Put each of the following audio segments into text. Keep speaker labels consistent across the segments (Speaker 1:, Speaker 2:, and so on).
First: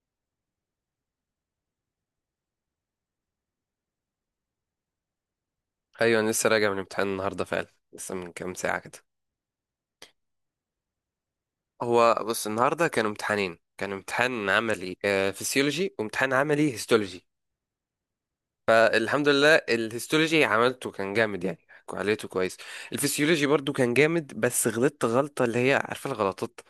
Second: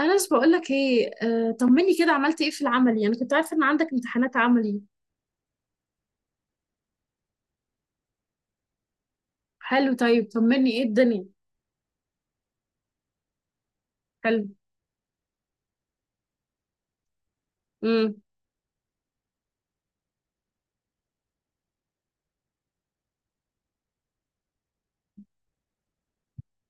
Speaker 1: أنس، بقول لك إيه، طمني كده. عملت إيه في العملي؟ أنا كنت عارفة إن عندك امتحانات عملي.
Speaker 2: ايوه انا لسه راجع من امتحان النهارده فعلا. لسه من كام ساعه كده.
Speaker 1: حلو، طيب طمني، إيه الدنيا؟
Speaker 2: هو بص، النهارده كانوا امتحانين، كان
Speaker 1: حلو.
Speaker 2: امتحان عملي فسيولوجي وامتحان عملي هيستولوجي.
Speaker 1: امم.
Speaker 2: الحمد لله الهيستولوجي عملته، كان جامد يعني، عملته كويس. الفسيولوجي برضو كان جامد، بس غلطت غلطه اللي هي عارفه الغلطات،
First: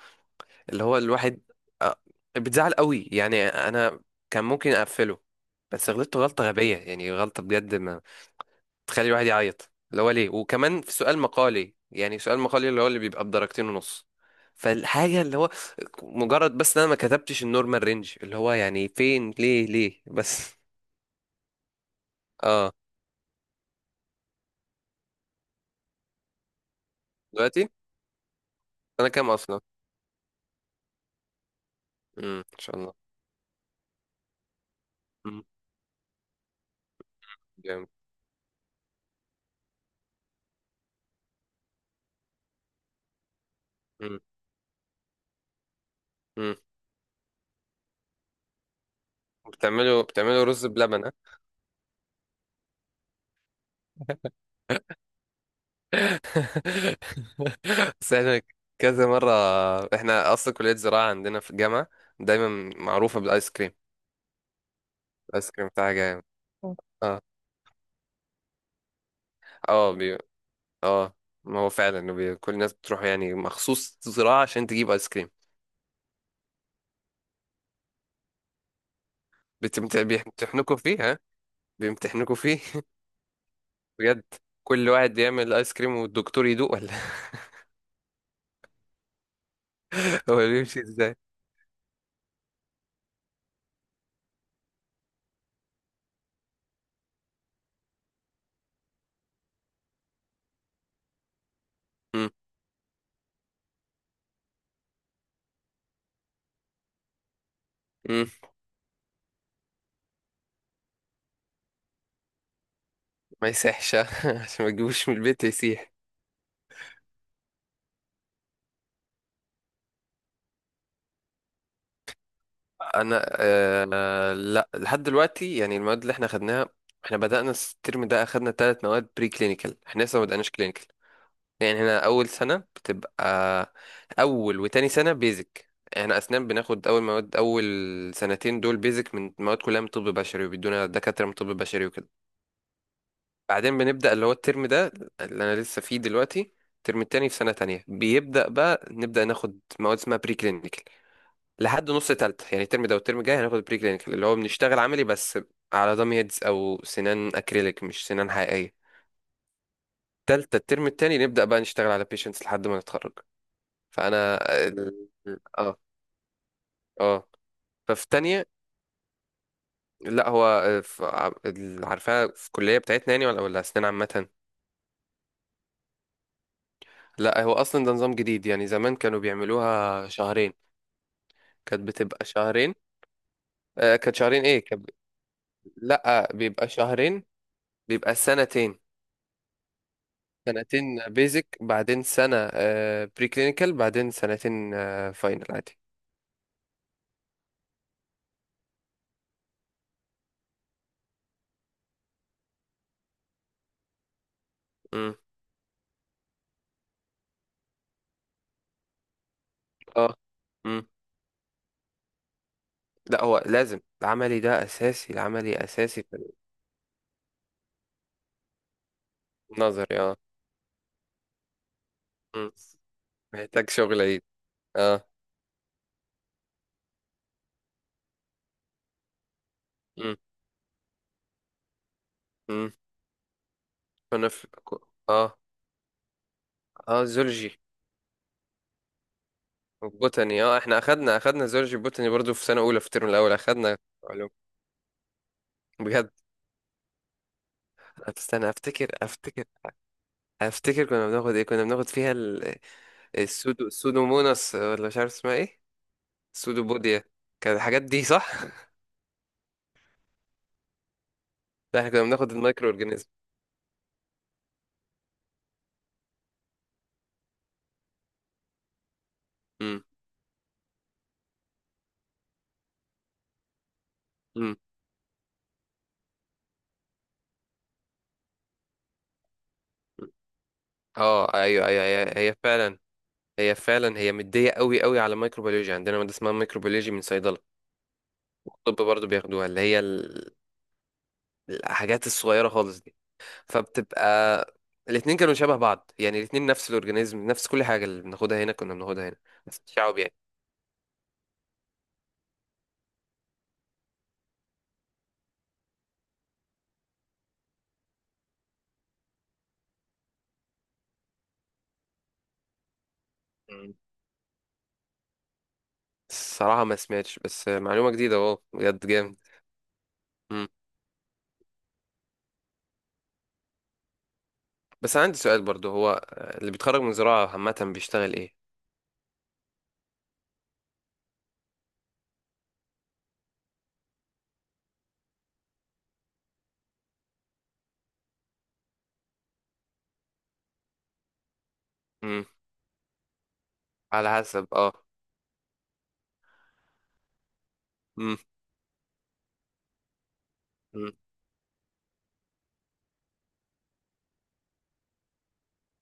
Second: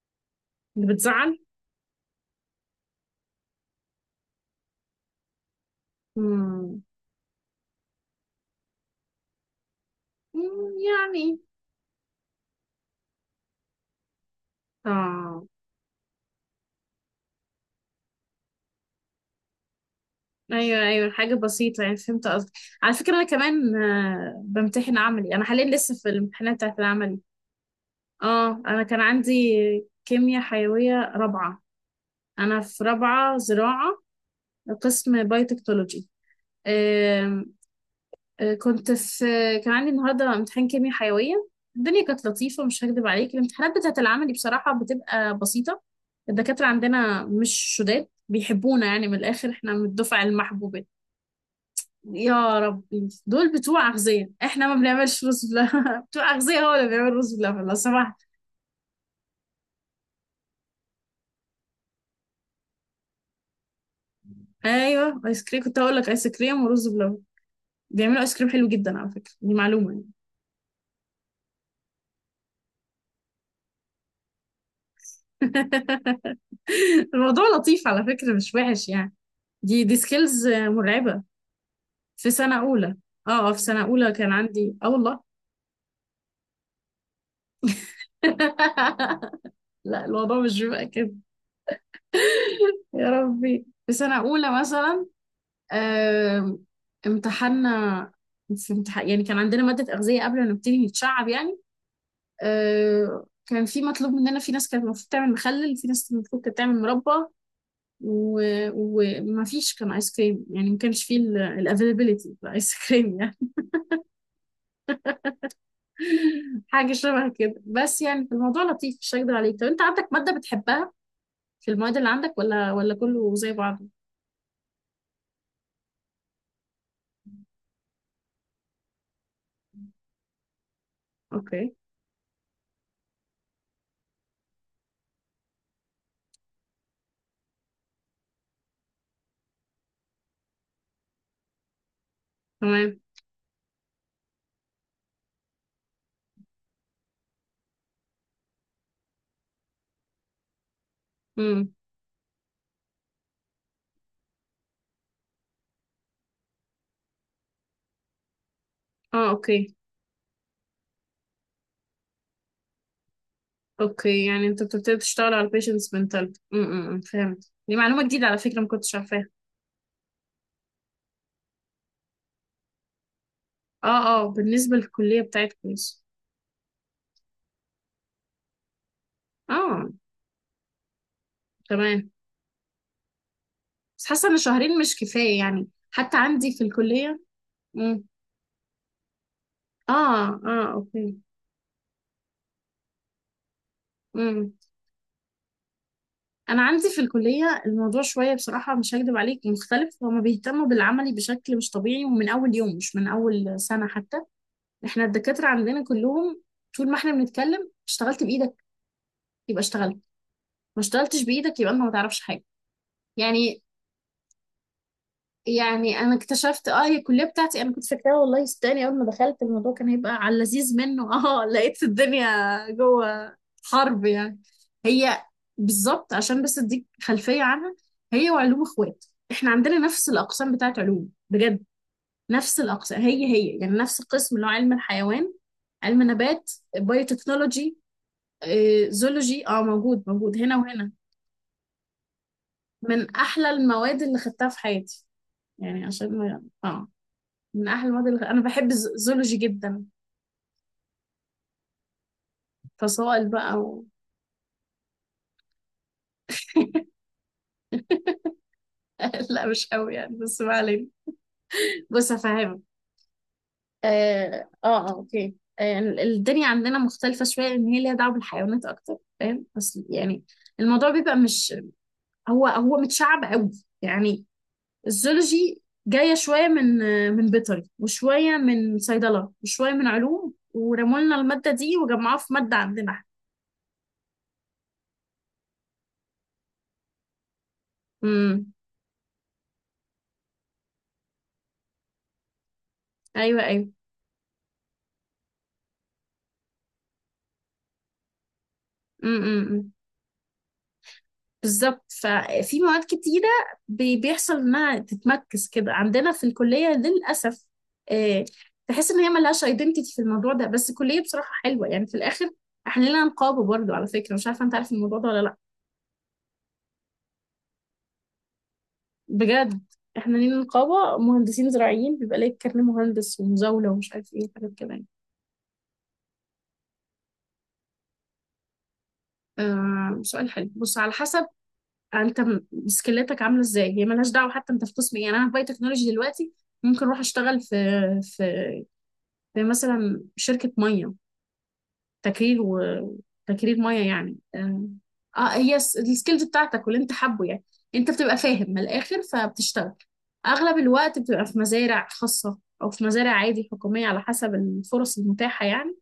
Speaker 2: اللي
Speaker 1: اللي
Speaker 2: هو
Speaker 1: بتزعل.
Speaker 2: الواحد. آه، بتزعل قوي يعني، انا كان ممكن اقفله، بس غلطت غلطه غبيه
Speaker 1: امم.
Speaker 2: يعني، غلطه بجد تخلي الواحد يعيط، اللي هو ليه، وكمان في سؤال
Speaker 1: يعني.
Speaker 2: مقالي، يعني سؤال مقالي اللي هو اللي بيبقى بدرجتين ونص. فالحاجة اللي
Speaker 1: آه.
Speaker 2: هو مجرد بس ان انا ما كتبتش النورمال رينج اللي هو يعني فين، ليه بس.
Speaker 1: أيوه أيوه، حاجة بسيطة، يعني فهمت قصدك.
Speaker 2: اه.
Speaker 1: على فكرة أنا كمان، بمتحن عملي أنا حاليا، لسه في الامتحانات بتاعت العملي.
Speaker 2: دلوقتي
Speaker 1: أنا كان
Speaker 2: انا كام
Speaker 1: عندي
Speaker 2: اصلا؟
Speaker 1: كيمياء حيوية رابعة.
Speaker 2: امم، ان
Speaker 1: أنا
Speaker 2: شاء
Speaker 1: في
Speaker 2: الله.
Speaker 1: رابعة زراعة، قسم
Speaker 2: امم،
Speaker 1: بايوتكنولوجي.
Speaker 2: جامد.
Speaker 1: كنت في، كان عندي النهارده امتحان كيمياء حيويه. الدنيا كانت لطيفه، مش هكدب عليك، الامتحانات بتاعه
Speaker 2: امم.
Speaker 1: العملي بصراحه بتبقى بسيطه.
Speaker 2: امم.
Speaker 1: الدكاتره عندنا مش شداد، بيحبونا، يعني من الاخر احنا من
Speaker 2: بتعملوا
Speaker 1: الدفعه
Speaker 2: بتعملوا رز
Speaker 1: المحبوبه.
Speaker 2: بلبن ها؟
Speaker 1: يا ربي، دول بتوع اغذيه، احنا ما بنعملش رز بلبن. بتوع اغذيه هو اللي بيعمل رز بلبن لو
Speaker 2: بس
Speaker 1: سمحت.
Speaker 2: احنا كذا مرة، احنا اصلا كلية زراعة عندنا في الجامعة دايما معروفة بالايس كريم.
Speaker 1: ايوه، ايس
Speaker 2: الايس
Speaker 1: كريم،
Speaker 2: كريم
Speaker 1: كنت
Speaker 2: بتاعها
Speaker 1: هقول لك
Speaker 2: جامد.
Speaker 1: ايس كريم ورز بلبن.
Speaker 2: اه.
Speaker 1: بيعملوا ايس كريم حلو جدا على فكره، دي معلومه
Speaker 2: اه.
Speaker 1: يعني.
Speaker 2: اه. ما هو فعلا كل الناس بتروح يعني مخصوص زراعة عشان تجيب ايس كريم.
Speaker 1: الموضوع لطيف على فكره، مش وحش يعني. دي سكيلز
Speaker 2: بيمتحنوكوا فيه ها؟
Speaker 1: مرعبة. في
Speaker 2: بيمتحنوكوا فيه.
Speaker 1: سنة أولى. في سنة أولى
Speaker 2: بجد
Speaker 1: كان عندي،
Speaker 2: كل واحد
Speaker 1: والله.
Speaker 2: يعمل ايس كريم والدكتور يدوق ولا؟
Speaker 1: لا،
Speaker 2: هو
Speaker 1: الموضوع مش
Speaker 2: بيمشي
Speaker 1: بيبقى كده.
Speaker 2: ازاي؟
Speaker 1: يا ربي، في سنة أولى مثلا، آم، امتحنا. في امتحان يعني، كان عندنا مادة أغذية قبل ما نبتدي نتشعب يعني.
Speaker 2: مم.
Speaker 1: كان في مطلوب مننا، في ناس كانت المفروض تعمل مخلل، في ناس المفروض كانت تعمل مربى.
Speaker 2: مم.
Speaker 1: وما فيش كان ايس كريم، يعني ما كانش فيه الافيلابيلتي الايس كريم يعني.
Speaker 2: ما يسيحش. ها؟ عشان ما تجيبوش من البيت يسيح.
Speaker 1: حاجة شبه كده بس، يعني في الموضوع لطيف، مش هكدب عليك. طب انت عندك مادة بتحبها في المواد اللي عندك، ولا
Speaker 2: انا
Speaker 1: كله زي
Speaker 2: آه،
Speaker 1: بعضه؟
Speaker 2: لا لحد دلوقتي يعني المواد اللي احنا خدناها، احنا بدأنا الترم ده اخدنا ثلاث مواد بري كلينيكال، احنا لسه ما بدأناش كلينيكال.
Speaker 1: اوكي.
Speaker 2: يعني هنا اول سنه بتبقى اول وتاني سنه بيزك، احنا اسنان بناخد اول مواد، اول سنتين دول بيزك من مواد كلها من طب بشري، وبيدونا دكاتره من طب بشري وكده.
Speaker 1: تمام.
Speaker 2: بعدين بنبدا اللي هو الترم ده اللي انا لسه فيه دلوقتي، الترم التاني في سنه تانية بيبدا بقى نبدا ناخد مواد اسمها بري كلينيكال
Speaker 1: امم.
Speaker 2: لحد نص تالتة. يعني الترم ده والترم الجاي هناخد بري كلينيكال اللي هو بنشتغل عملي بس على دام هيدز او سنان اكريليك، مش سنان حقيقيه.
Speaker 1: اه، اوكي.
Speaker 2: تالتة الترم التاني نبدا بقى نشتغل على بيشنتس لحد ما نتخرج.
Speaker 1: اوكي،
Speaker 2: فانا
Speaker 1: يعني انت بتبتدي
Speaker 2: ال-
Speaker 1: تشتغل على
Speaker 2: اه.
Speaker 1: البيشنتس منتاليتي. امم،
Speaker 2: اه.
Speaker 1: فهمت، دي معلومة
Speaker 2: ففي
Speaker 1: جديدة على
Speaker 2: تانية
Speaker 1: فكرة، ما كنتش عارفاها.
Speaker 2: لا هو عارفاها في الكلية بتاعتنا يعني، ولا أسنان
Speaker 1: اه اه،
Speaker 2: عامة؟
Speaker 1: بالنسبة للكلية بتاعتكم بس.
Speaker 2: لا هو أصلا ده نظام جديد، يعني زمان كانوا
Speaker 1: اه.
Speaker 2: بيعملوها شهرين، كانت
Speaker 1: تمام.
Speaker 2: بتبقى شهرين. آه
Speaker 1: بس
Speaker 2: كانت
Speaker 1: حاسة ان
Speaker 2: شهرين، إيه
Speaker 1: شهرين مش كفاية يعني حتى
Speaker 2: لا
Speaker 1: عندي في
Speaker 2: بيبقى
Speaker 1: الكلية.
Speaker 2: شهرين،
Speaker 1: امم.
Speaker 2: بيبقى سنتين.
Speaker 1: اه اه،
Speaker 2: سنتين
Speaker 1: اوكي.
Speaker 2: بيزك، بعدين سنة بري كلينيكال، بعدين سنتين فاينل عادي.
Speaker 1: انا عندي في الكليه الموضوع شويه بصراحه، مش هكدب عليك، مختلف. هما بيهتموا بالعملي بشكل مش طبيعي، ومن اول يوم، مش من اول سنه حتى. احنا
Speaker 2: امم.
Speaker 1: الدكاتره عندنا كلهم، طول ما احنا بنتكلم اشتغلت بايدك يبقى اشتغلت،
Speaker 2: اه.
Speaker 1: ما
Speaker 2: امم.
Speaker 1: اشتغلتش بايدك يبقى انت ما تعرفش حاجه.
Speaker 2: لا هو
Speaker 1: يعني،
Speaker 2: لازم العملي ده أساسي، العملي
Speaker 1: يعني
Speaker 2: أساسي
Speaker 1: انا
Speaker 2: في
Speaker 1: اكتشفت، هي الكليه بتاعتي انا كنت فاكراها، والله صدقني، اول ما دخلت الموضوع كان
Speaker 2: النظري
Speaker 1: هيبقى
Speaker 2: اه.
Speaker 1: على اللذيذ منه. اه لقيت الدنيا
Speaker 2: مم.
Speaker 1: جوه
Speaker 2: محتاج شغل
Speaker 1: حرب
Speaker 2: عيد.
Speaker 1: يعني.
Speaker 2: اه.
Speaker 1: هي بالظبط، عشان بس اديك خلفيه عنها، هي وعلوم اخوات. احنا عندنا نفس
Speaker 2: امم.
Speaker 1: الاقسام بتاعت علوم بجد، نفس
Speaker 2: امم.
Speaker 1: الاقسام هي هي، يعني نفس
Speaker 2: انا
Speaker 1: القسم اللي هو علم الحيوان،
Speaker 2: اه.
Speaker 1: علم نبات،
Speaker 2: اه، زولجي
Speaker 1: بايوتكنولوجي. زولوجي موجود موجود
Speaker 2: وبوتاني
Speaker 1: هنا
Speaker 2: اه، احنا
Speaker 1: وهنا.
Speaker 2: اخدنا زولجي بوتاني برضو في سنة اولى في الترم
Speaker 1: من
Speaker 2: الاول
Speaker 1: احلى
Speaker 2: اخدنا
Speaker 1: المواد اللي
Speaker 2: علوم.
Speaker 1: خدتها في حياتي، يعني
Speaker 2: بجد.
Speaker 1: عشان من احلى المواد، اللي انا
Speaker 2: استنى
Speaker 1: بحب
Speaker 2: افتكر،
Speaker 1: الزولوجي
Speaker 2: افتكر
Speaker 1: جدا.
Speaker 2: افتكر كنا بناخد ايه، كنا بناخد فيها
Speaker 1: فصائل بقى
Speaker 2: السودو،
Speaker 1: و...
Speaker 2: السودوموناس ولا مش عارف اسمها ايه، السودوبوديا، كانت الحاجات دي صح.
Speaker 1: لا مش قوي يعني، بس ما علينا.
Speaker 2: لا احنا كنا
Speaker 1: بص
Speaker 2: بناخد
Speaker 1: هفهمك.
Speaker 2: المايكرو اورجانيزم.
Speaker 1: اه اه، اوكي، الدنيا عندنا مختلفة شوية، إن هي ليها دعوة بالحيوانات أكتر، فاهم، بس
Speaker 2: امم.
Speaker 1: يعني الموضوع بيبقى مش، هو هو متشعب قوي يعني.
Speaker 2: امم.
Speaker 1: الزولوجي جاية شوية من بيطري، وشوية من صيدلة، وشوية من علوم، ورموا لنا
Speaker 2: اه
Speaker 1: المادة
Speaker 2: ايوه
Speaker 1: دي
Speaker 2: ايوه، هي
Speaker 1: وجمعوها في
Speaker 2: هي
Speaker 1: مادة
Speaker 2: فعلا،
Speaker 1: عندنا.
Speaker 2: هي فعلا هي مديه قوي قوي، على مايكروبيولوجي عندنا ماده اسمها مايكروبيولوجي من صيدله،
Speaker 1: امم.
Speaker 2: الطب برضه بياخدوها، اللي هي الحاجات الصغيرة خالص دي.
Speaker 1: أيوه أيوه.
Speaker 2: فبتبقى الاتنين كانوا شبه بعض، يعني الاتنين نفس الأورجانيزم نفس كل حاجة، اللي بناخدها هنا كنا بناخدها هنا، بس
Speaker 1: امم.
Speaker 2: الشعب يعني.
Speaker 1: بالظبط، ففي مواد كتيرة بيحصل انها تتمركز كده عندنا في الكلية للأسف. آه، تحس ان هي ملهاش ايدنتيتي في الموضوع ده، بس الكلية بصراحة حلوة يعني في الآخر. احنا لينا نقابة برضو،
Speaker 2: مم.
Speaker 1: على فكرة، مش عارفة انت عارف الموضوع ده ولا لا.
Speaker 2: الصراحة ما سمعتش، بس معلومة جديدة اهو، بجد جامد.
Speaker 1: بجد، احنا لينا
Speaker 2: مم.
Speaker 1: نقابة مهندسين زراعيين، بيبقى ليك كارنيه مهندس ومزاولة ومش عارف ايه، وحاجات كده يعني.
Speaker 2: بس عندي سؤال برضه، هو اللي بيتخرج من زراعة عامة بيشتغل ايه؟
Speaker 1: سؤال حلو، بص على حسب. انت سكيلاتك عامله ازاي، هي ملهاش دعوه، حتى انت في قسم ايه؟ يعني انا في باي تكنولوجي دلوقتي، ممكن اروح اشتغل في زي مثلا شركة مية،
Speaker 2: مم.
Speaker 1: تكرير، وتكرير مية يعني.
Speaker 2: على حسب
Speaker 1: اه
Speaker 2: اه.
Speaker 1: هي السكيلز بتاعتك، واللي انت حابه يعني. انت بتبقى
Speaker 2: مم.
Speaker 1: فاهم من الآخر فبتشتغل أغلب
Speaker 2: مم.
Speaker 1: الوقت، بتبقى في مزارع خاصة أو في مزارع عادي حكومية على حسب الفرص المتاحة يعني.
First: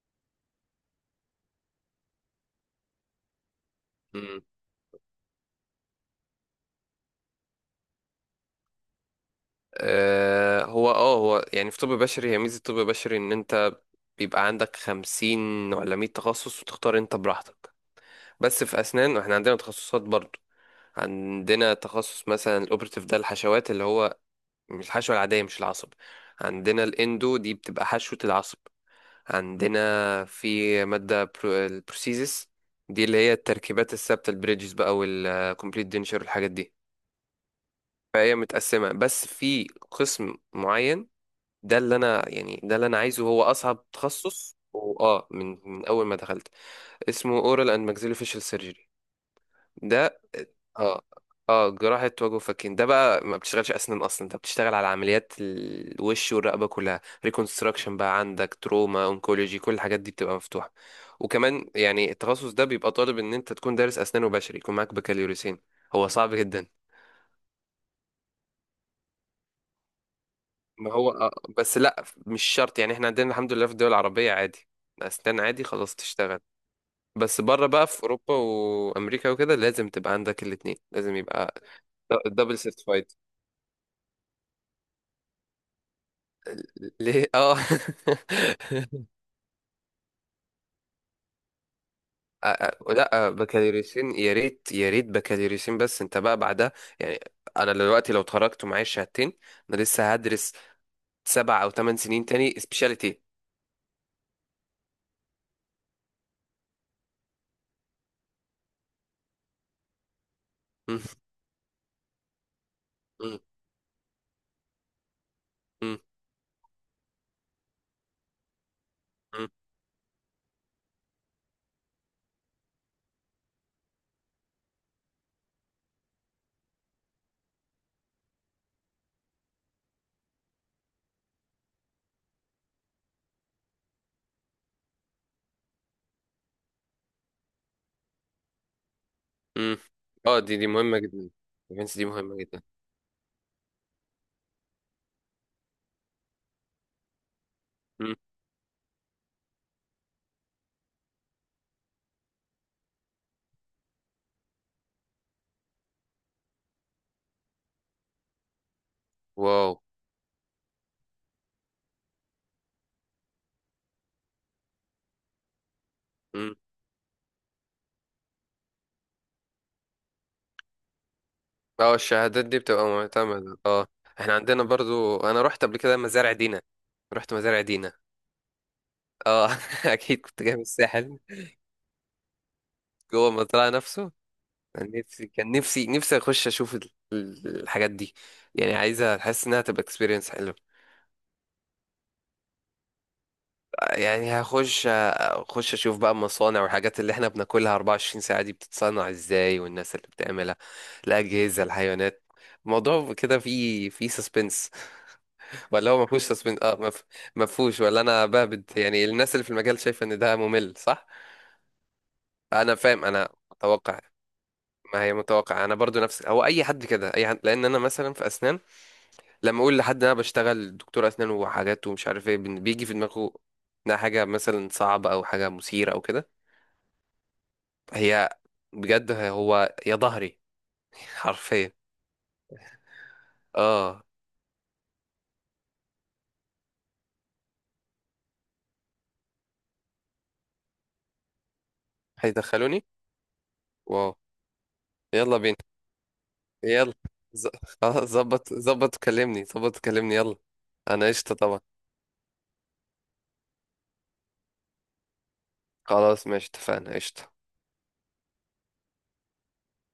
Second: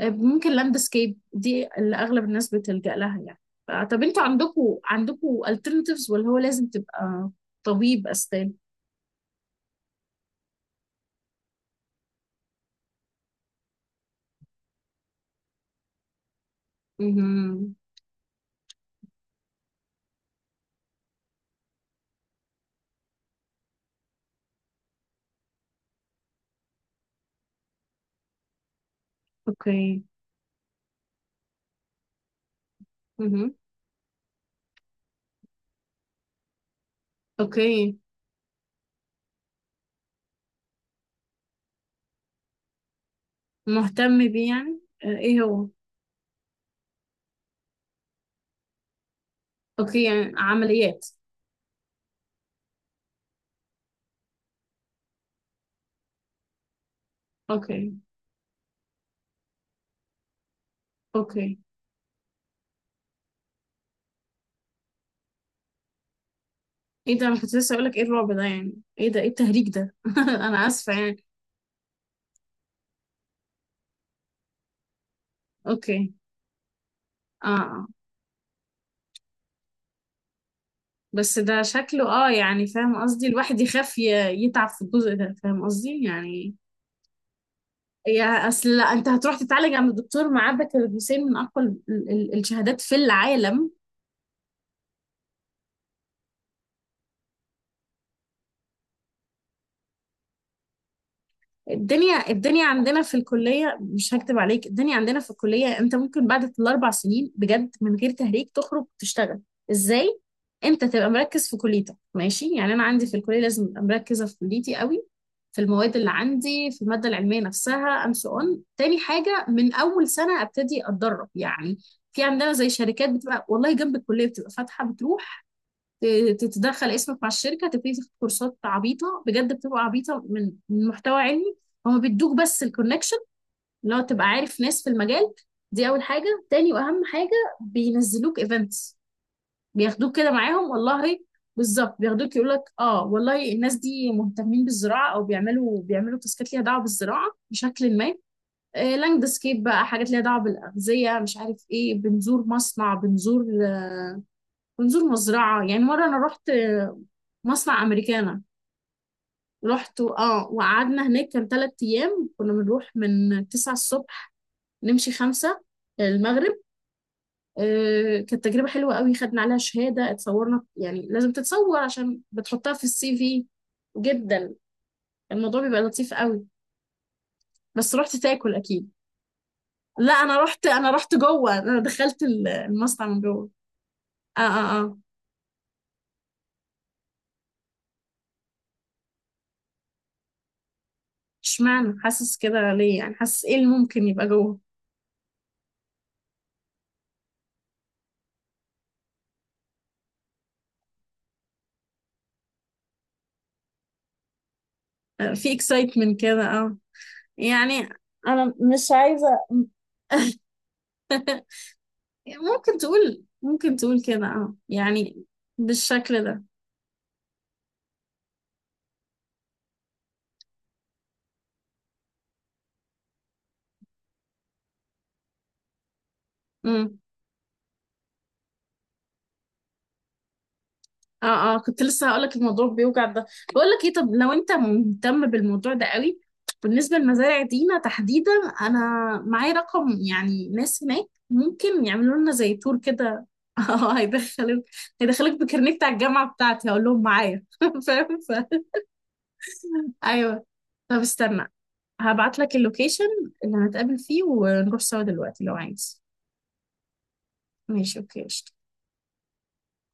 Speaker 1: ممكن لاندسكيب، دي اللي أغلب الناس بتلجأ لها يعني. طب انتوا
Speaker 2: مم.
Speaker 1: عندكوا alternatives، ولا هو لازم تبقى طبيب أسنان؟
Speaker 2: آه هو اه، هو يعني في طب بشري، هي ميزة طب بشري ان انت بيبقى عندك خمسين ولا مية تخصص وتختار انت
Speaker 1: مهم.
Speaker 2: براحتك. بس في اسنان احنا عندنا تخصصات برضو. عندنا تخصص مثلا الاوبرتيف، ده الحشوات اللي هو مش الحشوه العاديه، مش العصب. عندنا الاندو، دي بتبقى حشوه العصب. عندنا
Speaker 1: اوكي.
Speaker 2: في ماده البروسيزس، دي اللي هي
Speaker 1: مهم.
Speaker 2: التركيبات الثابته، البريدجز بقى والكومبليت دينشر والحاجات دي.
Speaker 1: اوكي،
Speaker 2: فهي متقسمه، بس في قسم معين ده اللي انا يعني، ده اللي انا عايزه، هو اصعب
Speaker 1: مهتم بيه،
Speaker 2: تخصص،
Speaker 1: يعني
Speaker 2: واه
Speaker 1: ايه
Speaker 2: من
Speaker 1: هو؟
Speaker 2: من اول ما دخلت اسمه اورال اند maxillofacial سيرجري.
Speaker 1: اوكي،
Speaker 2: ده
Speaker 1: يعني
Speaker 2: اه،
Speaker 1: عمليات.
Speaker 2: اه جراحة وجه وفكين. ده بقى ما بتشتغلش أسنان أصلا، أنت بتشتغل على عمليات الوش والرقبة كلها،
Speaker 1: اوكي.
Speaker 2: ريكونستراكشن بقى، عندك تروما، أونكولوجي، كل الحاجات دي بتبقى مفتوحة.
Speaker 1: اوكي.
Speaker 2: وكمان يعني التخصص ده بيبقى طالب إن أنت تكون دارس أسنان وبشري، يكون معاك بكالوريوسين. هو صعب جدا.
Speaker 1: ايه ده، انا كنت لسه اقولك، ايه الرعب ده يعني، ايه ده، ايه التهريج ده؟ انا اسفة
Speaker 2: ما هو
Speaker 1: يعني.
Speaker 2: آه. بس لأ مش شرط يعني، إحنا عندنا الحمد لله في الدول العربية عادي، أسنان عادي خلاص
Speaker 1: اوكي.
Speaker 2: تشتغل. بس
Speaker 1: اه.
Speaker 2: بره
Speaker 1: آه.
Speaker 2: بقى في أوروبا وأمريكا وكده لازم تبقى عندك الاتنين، لازم
Speaker 1: بس
Speaker 2: يبقى
Speaker 1: ده شكله،
Speaker 2: دبل
Speaker 1: يعني فاهم
Speaker 2: سيرتيفايد.
Speaker 1: قصدي، الواحد يخاف يتعب في الجزء ده، فاهم قصدي يعني.
Speaker 2: ليه اه.
Speaker 1: يا اصل لا، انت هتروح تتعالج عند الدكتور معاه بكالوريوسين من اقوى
Speaker 2: آه،
Speaker 1: الشهادات
Speaker 2: آه،
Speaker 1: في
Speaker 2: لا آه،
Speaker 1: العالم.
Speaker 2: بكالوريوسين يا ريت بكالوريوسين، بس انت بقى بعدها يعني، انا دلوقتي لو اتخرجت ومعايا الشهادتين، انا لسه هدرس سبع او ثمان سنين
Speaker 1: الدنيا
Speaker 2: تاني
Speaker 1: الدنيا عندنا في
Speaker 2: سبيشاليتي.
Speaker 1: الكلية، مش هكتب عليك، الدنيا عندنا في الكلية، انت ممكن بعد الاربع سنين، بجد من غير تهريج، تخرج تشتغل. ازاي؟ انت
Speaker 2: مم،
Speaker 1: تبقى مركز في كليتك ماشي، يعني انا عندي في
Speaker 2: مم،
Speaker 1: الكلية لازم ابقى مركزة في كليتي قوي، في المواد
Speaker 2: مم،
Speaker 1: اللي عندي، في المادة العلمية نفسها and so on. تاني حاجة،
Speaker 2: مم،
Speaker 1: من اول سنة ابتدي اتدرب يعني. في عندنا زي شركات بتبقى، والله، جنب الكلية بتبقى فاتحة، بتروح تتدخل اسمك مع الشركه، تبتدي تاخد كورسات عبيطه بجد، بتبقى عبيطه من من محتوى علمي، هما بيدوك بس الكونكشن، اللي هو تبقى عارف ناس في المجال. دي اول حاجه. تاني واهم حاجه، بينزلوك ايفنتس،
Speaker 2: مم.
Speaker 1: بياخدوك كده
Speaker 2: اه دي
Speaker 1: معاهم
Speaker 2: مهمة
Speaker 1: والله.
Speaker 2: جدا.
Speaker 1: بالظبط،
Speaker 2: البنس دي
Speaker 1: بياخدوك،
Speaker 2: مهمة
Speaker 1: يقول لك
Speaker 2: جدا.
Speaker 1: والله الناس دي مهتمين بالزراعه، او بيعملوا تاسكات ليها دعوه بالزراعه بشكل ما.
Speaker 2: مم.
Speaker 1: لاند سكيب بقى، حاجات ليها دعوه بالاغذيه، مش عارف ايه، بنزور مصنع، بنزور ونزور مزرعة يعني. مرة أنا رحت مصنع أمريكانا،
Speaker 2: واو.
Speaker 1: رحت وقعدنا هناك كان 3 أيام، كنا بنروح من 9 الصبح نمشي خمسة، المغرب.
Speaker 2: مم.
Speaker 1: كانت تجربة حلوة قوي، خدنا عليها شهادة، اتصورنا يعني لازم تتصور
Speaker 2: اه
Speaker 1: عشان
Speaker 2: الشهادات دي
Speaker 1: بتحطها في
Speaker 2: بتبقى
Speaker 1: CV.
Speaker 2: معتمدة اه. احنا
Speaker 1: جدا.
Speaker 2: عندنا برضو، انا
Speaker 1: الموضوع
Speaker 2: رحت قبل
Speaker 1: بيبقى
Speaker 2: كده
Speaker 1: لطيف
Speaker 2: مزارع
Speaker 1: قوي.
Speaker 2: دينا، رحت مزارع دينا.
Speaker 1: بس رحت تاكل أكيد؟
Speaker 2: اه
Speaker 1: لا
Speaker 2: اكيد،
Speaker 1: أنا
Speaker 2: كنت جاي من
Speaker 1: رحت، أنا رحت
Speaker 2: الساحل.
Speaker 1: جوه، أنا دخلت المصنع من
Speaker 2: جوه
Speaker 1: جوه.
Speaker 2: المزرعة نفسه.
Speaker 1: اه اه اه.
Speaker 2: أنا نفسي، كان نفسي نفسي اخش اشوف الحاجات دي، يعني عايزه احس انها تبقى اكسبيرينس حلوه.
Speaker 1: اشمعنى حاسس كده ليه؟ يعني حاسس ايه اللي ممكن يبقى
Speaker 2: يعني
Speaker 1: جوه؟
Speaker 2: هخش، اخش اشوف بقى المصانع والحاجات اللي احنا بناكلها 24 ساعه دي بتتصنع ازاي، والناس اللي بتعملها، الاجهزه، الحيوانات. الموضوع كده فيه، فيه سسبنس،
Speaker 1: في
Speaker 2: ولا هو ما
Speaker 1: اكسايتمنت
Speaker 2: فيهوش
Speaker 1: كده،
Speaker 2: سسبنس؟
Speaker 1: اه.
Speaker 2: اه، ما فيهوش
Speaker 1: يعني
Speaker 2: ولا انا
Speaker 1: انا
Speaker 2: بهبد،
Speaker 1: مش
Speaker 2: يعني
Speaker 1: عايزه،
Speaker 2: الناس اللي في المجال شايفه ان ده ممل صح؟ انا
Speaker 1: ممكن
Speaker 2: فاهم،
Speaker 1: تقول
Speaker 2: انا
Speaker 1: ممكن
Speaker 2: متوقع،
Speaker 1: تقول كده،
Speaker 2: ما هي
Speaker 1: يعني
Speaker 2: متوقع انا برضو،
Speaker 1: بالشكل
Speaker 2: نفس
Speaker 1: ده.
Speaker 2: هو اي حد كده اي حد، لان انا مثلا في اسنان لما اقول لحد إن انا بشتغل دكتور اسنان وحاجات ومش عارف ايه، بيجي في دماغه انها حاجه مثلا صعبه او حاجه مثيره او كده.
Speaker 1: امم.
Speaker 2: هي بجد هو يا ظهري.
Speaker 1: اه اه،
Speaker 2: حرفيا.
Speaker 1: كنت لسه هقولك الموضوع بيوجع ده. بقول لك ايه،
Speaker 2: اه.
Speaker 1: طب لو انت مهتم بالموضوع ده قوي، بالنسبه لمزارع دينا تحديدا، انا معايا رقم، يعني ناس هناك ممكن يعملوا لنا زي تور
Speaker 2: هيدخلوني؟
Speaker 1: كده. اه
Speaker 2: واو.
Speaker 1: هيدخلك،
Speaker 2: يلا
Speaker 1: هيدخلك
Speaker 2: بينا،
Speaker 1: بكارنيه بتاع الجامعه بتاعتي، هقول
Speaker 2: يلا،
Speaker 1: لهم معايا.
Speaker 2: ز- خلاص
Speaker 1: فاهم
Speaker 2: ظبط، ظبط كلمني، ظبط كلمني يلا.
Speaker 1: ايوه، طب
Speaker 2: انا قشطه
Speaker 1: استنى،
Speaker 2: طبعا.
Speaker 1: هبعت لك اللوكيشن اللي هنتقابل فيه ونروح سوا دلوقتي لو عايز.
Speaker 2: خلاص ماشي، اتفقنا قشطه.
Speaker 1: ماشي، اوكي، قشطة.